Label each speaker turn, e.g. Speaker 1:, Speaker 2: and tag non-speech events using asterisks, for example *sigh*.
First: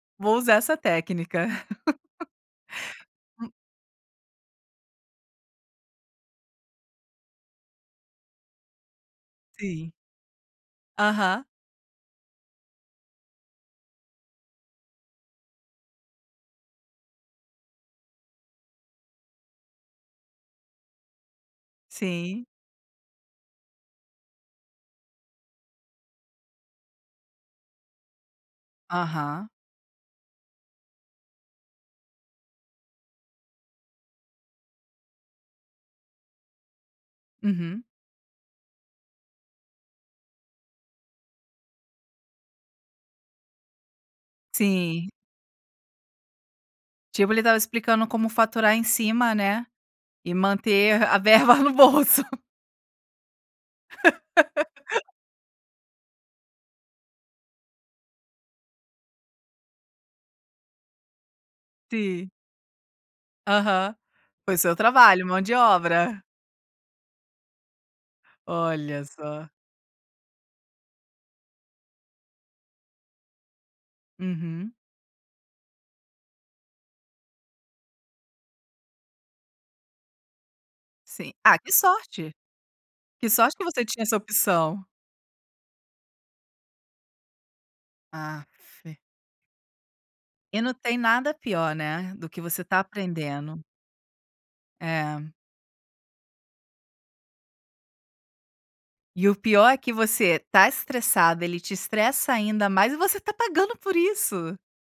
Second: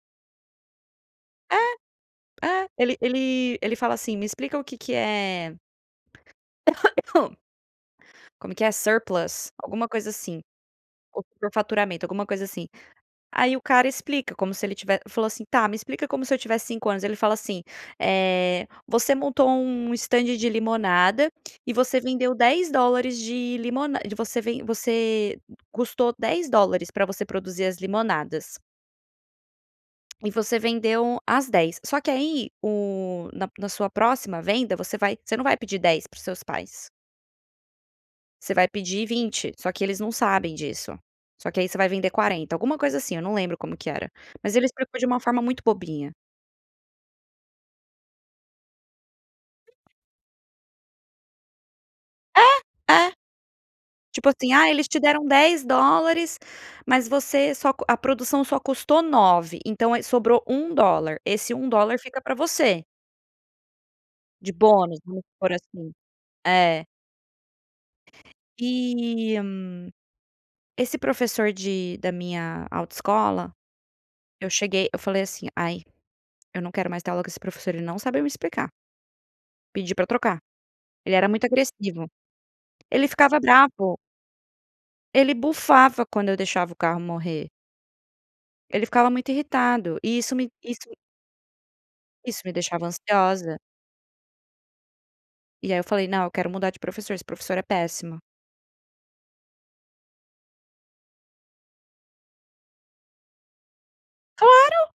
Speaker 1: Vou usar essa técnica. *laughs*
Speaker 2: É, é. Ele ele ele fala assim: "Me explica o que que é" *coughs* como é que é surplus, alguma
Speaker 1: Sim.
Speaker 2: coisa assim,
Speaker 1: Aham.
Speaker 2: *unintelligible* faturamento, alguma coisa assim. Aí o cara explica como se ele tive falou assim: "Tá, me explica como se eu tivesse 5 anos", ele fala assim: "Eh, você montou um estande de limonada e você vendeu
Speaker 1: Sim.
Speaker 2: $10 de limona de você ven você custou $10 pra você produzir as limonadas".
Speaker 1: Aham.
Speaker 2: E você vendeu as 10, só que aí o na na sua próxima venda você vai você não vai pedir 10 para os seus pais
Speaker 1: Uhum.
Speaker 2: você vai pedir 20, só que eles não sabem disso, só que aí você vai vender 40, alguma coisa assim, eu não lembro como que era, mas ele explicou de
Speaker 1: Sim.
Speaker 2: uma forma muito bobinha.
Speaker 1: Tipo, ele estava explicando como faturar em cima, né, e manter a verba no bolso.
Speaker 2: É, é. Tipo assim, ah, eles te
Speaker 1: *laughs*
Speaker 2: deram $10, mas você só co a produção só custou 9 então aí sobrou $1, esse $1 fica
Speaker 1: Sim.
Speaker 2: pra você.
Speaker 1: Aham,
Speaker 2: De
Speaker 1: foi seu
Speaker 2: bônus vamos
Speaker 1: trabalho,
Speaker 2: *unintelligible*
Speaker 1: mão
Speaker 2: por
Speaker 1: de
Speaker 2: assim.
Speaker 1: obra.
Speaker 2: É.
Speaker 1: Olha
Speaker 2: E
Speaker 1: só.
Speaker 2: esse professor de da minha autoescola, eu
Speaker 1: Uhum.
Speaker 2: cheguei eu falei assim: "Ai, eu não quero mais ter aula com esse professor, ele não sabe me explicar". Pedi pra trocar. Ele era
Speaker 1: Sim.
Speaker 2: muito
Speaker 1: Ah, que
Speaker 2: agressivo,
Speaker 1: sorte.
Speaker 2: ele
Speaker 1: Que
Speaker 2: ficava
Speaker 1: sorte que você
Speaker 2: bravo.
Speaker 1: tinha essa opção.
Speaker 2: Ele bufava quando eu deixava o carro morrer.
Speaker 1: Aff.
Speaker 2: Ele ficava muito irritado e isso me
Speaker 1: E não
Speaker 2: isso
Speaker 1: tem nada pior, né, do que
Speaker 2: isso me
Speaker 1: você tá
Speaker 2: deixava ansiosa.
Speaker 1: aprendendo É.
Speaker 2: E aí eu falei: "Não, eu quero mudar de professor, esse professor é péssimo".
Speaker 1: E o pior é que você tá estressado, ele te estressa ainda mais e você tá pagando por isso.
Speaker 2: Claro.